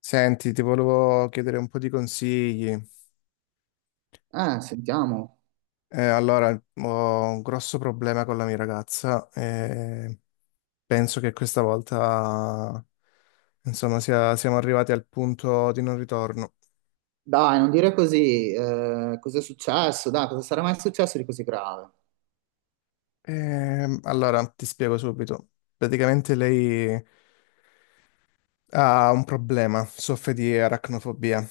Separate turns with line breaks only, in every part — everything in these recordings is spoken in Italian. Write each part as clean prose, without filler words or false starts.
Senti, ti volevo chiedere un po' di consigli.
Sentiamo.
Allora, ho un grosso problema con la mia ragazza e penso che questa volta, insomma, siamo arrivati al punto di non ritorno.
Dai, non dire così. Cosa è successo? Dai, cosa sarà mai successo di così grave?
Allora, ti spiego subito. Praticamente lei ha un problema, soffre di aracnofobia.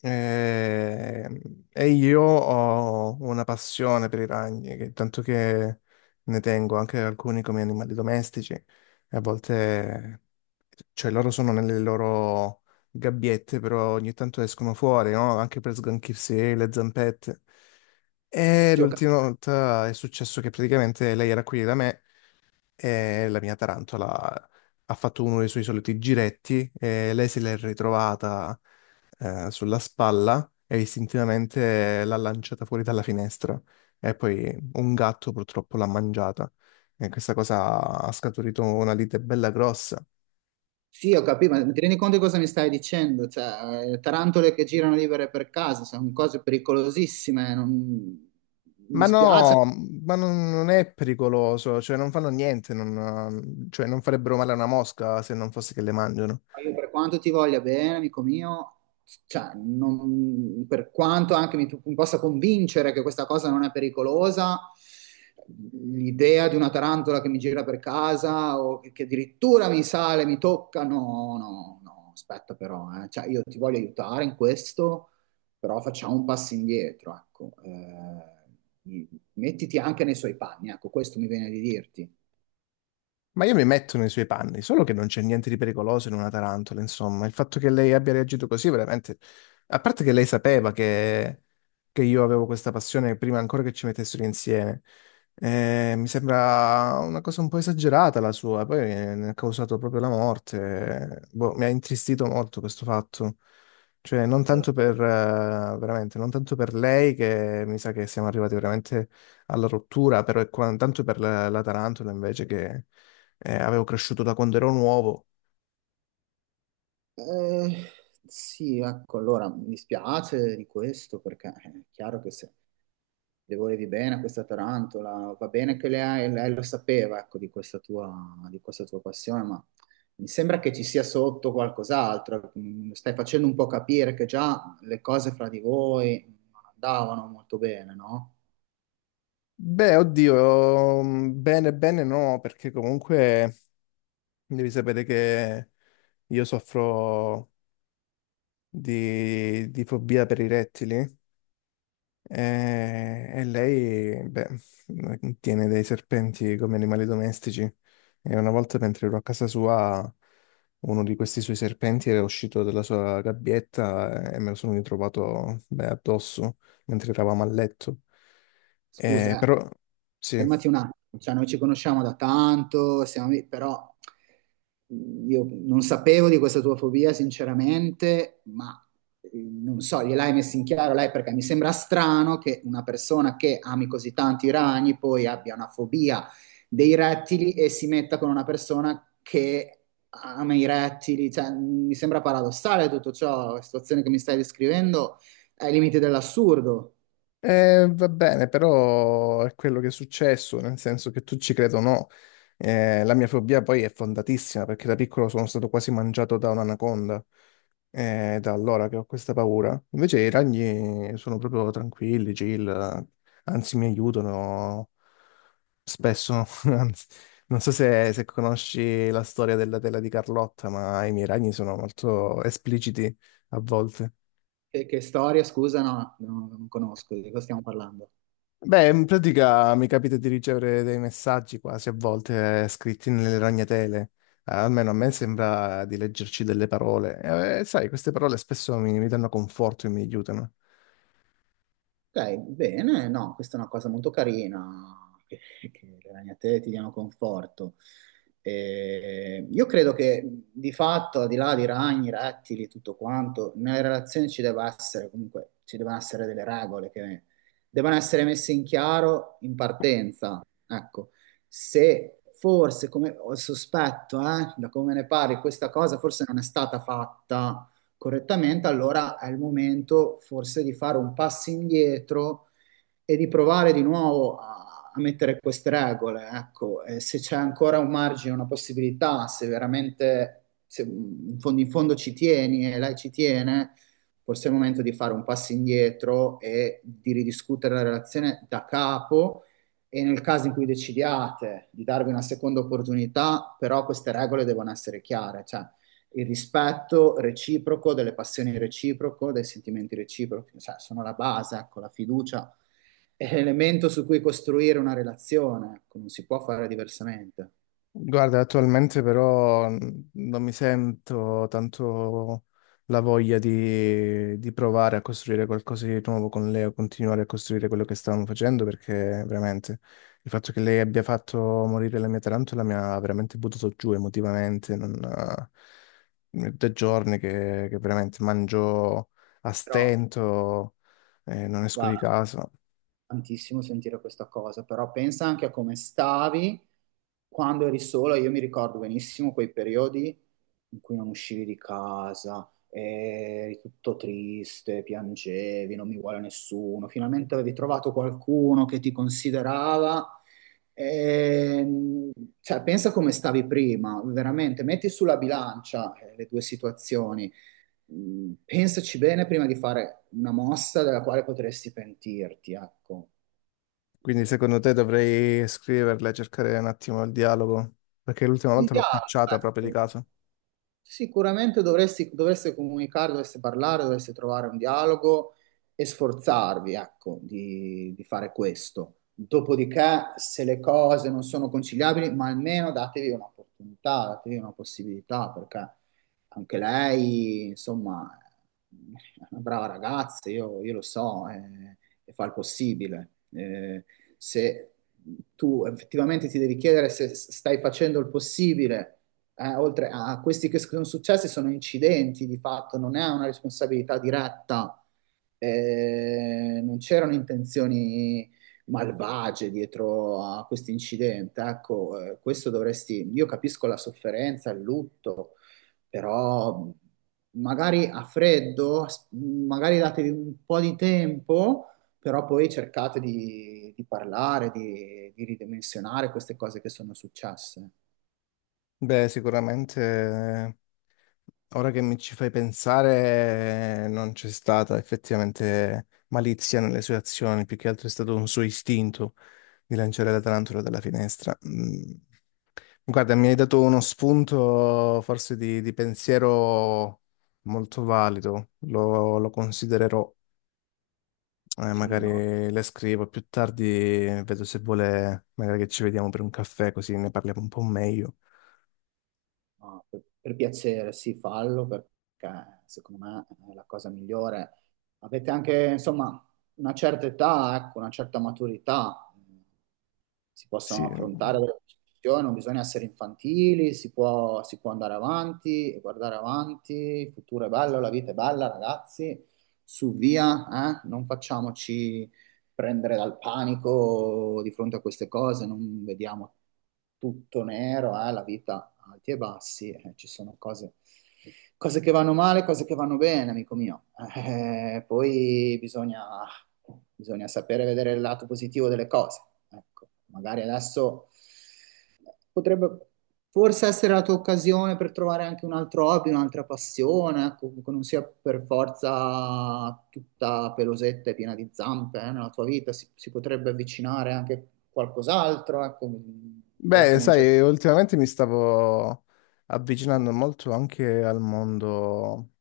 E, e io ho una passione per i ragni, tanto che ne tengo anche alcuni come animali domestici. E a volte, cioè, loro sono nelle loro gabbiette, però ogni tanto escono fuori, no? Anche per sganchirsi le zampette. E
Sì, ho cap-
l'ultima volta è successo che praticamente lei era qui da me e la mia tarantola ha fatto uno dei suoi soliti giretti e lei se l'è ritrovata sulla spalla e istintivamente l'ha lanciata fuori dalla finestra e poi un gatto purtroppo l'ha mangiata e questa cosa ha scaturito una lite bella grossa.
sì, ho capito, ma ti rendi conto di cosa mi stai dicendo? Cioè, tarantole che girano libere per casa, sono cose pericolosissime. Mi
Ma
spiace.
no, ma non è pericoloso, cioè non fanno niente, non, cioè non farebbero male a una mosca se non fosse che le mangiano.
Io per quanto ti voglia bene, amico mio, cioè, per quanto anche mi possa convincere che questa cosa non è pericolosa, l'idea di una tarantola che mi gira per casa o che addirittura mi sale, mi tocca, no, no, no, aspetta però, eh. Cioè, io ti voglio aiutare in questo, però facciamo un passo indietro, ecco. Mettiti anche nei suoi panni, ecco, questo mi viene di dirti.
Ma io mi metto nei suoi panni, solo che non c'è niente di pericoloso in una tarantola, insomma. Il fatto che lei abbia reagito così, veramente... A parte che lei sapeva che io avevo questa passione prima ancora che ci mettessero insieme. Mi sembra una cosa un po' esagerata la sua, poi ne ha causato proprio la morte. Boh, mi ha intristito molto questo fatto. Cioè, non
Allora,
tanto per, veramente, non tanto per lei, che mi sa che siamo arrivati veramente alla rottura, però tanto per la tarantola invece che avevo cresciuto da quando ero nuovo.
Eh, sì, ecco, allora mi dispiace di questo perché è chiaro che se le volevi bene a questa tarantola, va bene che lei lo sapeva, ecco, di di questa tua passione, ma mi sembra che ci sia sotto qualcos'altro. Stai facendo un po' capire che già le cose fra di voi non andavano molto bene, no?
Beh, oddio, bene, bene no, perché comunque devi sapere che io soffro di fobia per i rettili. E lei, beh, tiene dei serpenti come animali domestici. E una volta mentre ero a casa sua, uno di questi suoi serpenti era uscito dalla sua gabbietta e me lo sono ritrovato, beh, addosso mentre eravamo a letto.
Scusa,
Però, sì.
fermati un attimo, cioè, noi ci conosciamo da tanto, siamo lì, però io non sapevo di questa tua fobia, sinceramente, ma eh, non so, gliel'hai messa in chiaro lei perché mi sembra strano che una persona che ami così tanti i ragni poi abbia una fobia dei rettili e si metta con una persona che ama i rettili, cioè, mi sembra paradossale tutto ciò, la situazione che mi stai descrivendo è ai limiti dell'assurdo.
Va bene, però è quello che è successo, nel senso che tu ci credo o no. La mia fobia poi è fondatissima perché da piccolo sono stato quasi mangiato da un'anaconda. È da allora che ho questa paura. Invece i ragni sono proprio tranquilli, chill, anzi mi aiutano spesso. Anzi, non so se conosci la storia della tela di Carlotta, ma i miei ragni sono molto espliciti a volte.
Che storia, scusa, no, no, non conosco di cosa stiamo parlando.
Beh, in pratica mi capita di ricevere dei messaggi quasi a volte scritti nelle ragnatele. Almeno a me sembra di leggerci delle parole. Sai, queste parole spesso mi danno conforto e mi aiutano.
Ok, bene, no, questa è una cosa molto carina, che, che le ragnatele ti diano conforto. E io credo che di fatto, al di là di ragni, rettili, tutto quanto, nelle relazioni ci devono essere delle regole che devono essere messe in chiaro in partenza. Ecco, se forse, come ho il sospetto, da come ne parli, questa cosa forse non è stata fatta correttamente, allora è il momento forse di fare un passo indietro e di provare di nuovo a mettere queste regole, ecco, e se c'è ancora un margine, una possibilità, se veramente se in fondo ci tieni e lei ci tiene, forse è il momento di fare un passo indietro e di ridiscutere la relazione da capo e nel caso in cui decidiate di darvi una seconda opportunità, però queste regole devono essere chiare, cioè il rispetto reciproco, delle passioni reciproche, dei sentimenti reciprochi, cioè sono la base, ecco, la fiducia è l'elemento su cui costruire una relazione, ecco, non si può fare diversamente.
Guarda, attualmente però non mi sento tanto la voglia di provare a costruire qualcosa di nuovo con lei o continuare a costruire quello che stavamo facendo perché veramente il fatto che lei abbia fatto morire la mia tarantola mi ha veramente buttato giù emotivamente. Non, Da giorni che veramente mangio a
Però
stento e non esco
va,
di casa.
tantissimo sentire questa cosa, però pensa anche a come stavi quando eri sola. Io mi ricordo benissimo quei periodi in cui non uscivi di casa, eri tutto triste, piangevi, non mi vuole nessuno. Finalmente avevi trovato qualcuno che ti considerava. Ehm, cioè, pensa come stavi prima, veramente, metti sulla bilancia le due situazioni. Pensaci bene prima di fare una mossa della quale potresti pentirti, ecco.
Quindi secondo te dovrei scriverla e cercare un attimo il dialogo? Perché l'ultima
Il
volta l'ho
dialogo,
cacciata proprio di
ecco.
caso.
Sicuramente dovreste comunicare, dovreste parlare, dovreste trovare un dialogo e sforzarvi, ecco, di fare questo. Dopodiché, se le cose non sono conciliabili, ma almeno datevi un'opportunità, datevi una possibilità, perché anche lei, insomma, è una brava ragazza, io lo so, e fa il possibile. Se tu effettivamente ti devi chiedere se stai facendo il possibile oltre a questi che sono successi, sono incidenti di fatto, non è una responsabilità diretta, non c'erano intenzioni malvagie dietro a questo incidente. Ecco, questo dovresti, io capisco la sofferenza, il lutto, però magari a freddo, magari datevi un po' di tempo. Però poi cercate di parlare, di ridimensionare queste cose che sono successe.
Beh, sicuramente ora che mi ci fai pensare non c'è stata effettivamente malizia nelle sue azioni, più che altro è stato un suo istinto di lanciare la tarantola dalla finestra. Mm. Guarda, mi hai dato uno spunto forse di pensiero molto valido, lo considererò.
Sì, no?
Magari le scrivo più tardi, vedo se vuole, magari che ci vediamo per un caffè così ne parliamo un po' meglio.
No, per piacere, sì, fallo perché secondo me è la cosa migliore. Avete anche, insomma, una certa età, ecco, una certa maturità. Si
Sì.
possono affrontare delle discussioni, non bisogna essere infantili, si può andare avanti e guardare avanti. Il futuro è bello, la vita è bella, ragazzi. Su via, eh? Non facciamoci prendere dal panico di fronte a queste cose, non vediamo tutto nero, eh? La vita alti e bassi, ci sono cose, cose che vanno male, cose che vanno bene, amico mio. Poi bisogna sapere vedere il lato positivo delle cose. Ecco, magari adesso potrebbe forse essere la tua occasione per trovare anche un altro hobby, un'altra passione, ecco, che non sia per forza tutta pelosetta e piena di zampe, nella tua vita, si potrebbe avvicinare anche qualcos'altro, ecco, ora
Beh,
che non c'è più.
sai, ultimamente mi stavo avvicinando molto anche al mondo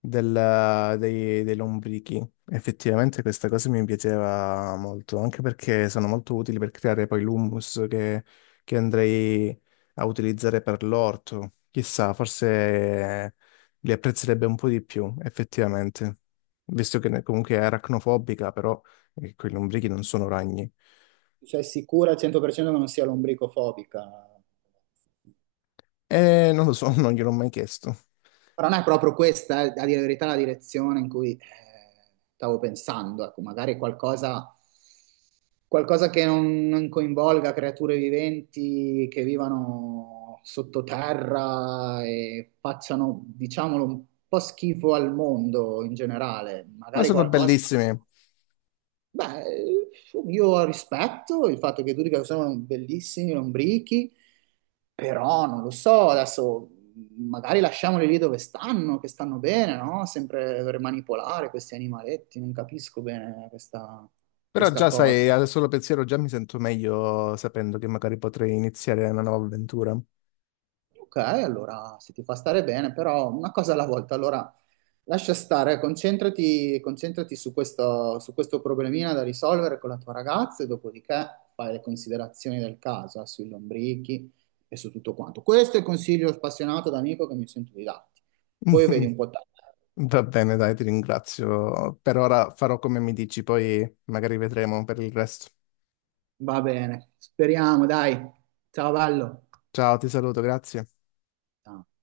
dei lombrichi. Effettivamente questa cosa mi piaceva molto, anche perché sono molto utili per creare poi l'hummus che andrei a utilizzare per l'orto. Chissà, forse li apprezzerebbe un po' di più, effettivamente, visto che comunque è aracnofobica, però quei lombrichi non sono ragni.
Cioè, sicura al 100% che non sia lombricofobica?
E non lo so, non gliel'ho mai chiesto.
Però non è proprio questa, a dire la verità, la direzione in cui stavo pensando. Ecco, magari qualcosa, qualcosa che non coinvolga creature viventi che vivano sottoterra e facciano, diciamolo, un po' schifo al mondo in generale.
Ma
Magari
sono
qualcosa.
bellissimi.
Beh, io rispetto il fatto che tu dica che sono bellissimi, lombrichi, però non lo so, adesso magari lasciamoli lì dove stanno, che stanno bene, no? Sempre per manipolare questi animaletti, non capisco bene
Però
questa
già
cosa.
sai, adesso lo pensiero già mi sento meglio sapendo che magari potrei iniziare una nuova avventura.
Ok, allora se ti fa stare bene, però una cosa alla volta, allora lascia stare, concentrati su questo problemino da risolvere con la tua ragazza e dopodiché fai le considerazioni del caso, sui lombrichi e su tutto quanto. Questo è il consiglio spassionato da amico che mi sento di darti. Poi vedi un po' te.
Va bene, dai, ti ringrazio. Per ora farò come mi dici, poi magari vedremo per il resto.
Va bene, speriamo, dai. Ciao, bello.
Ciao, ti saluto, grazie.
Ciao.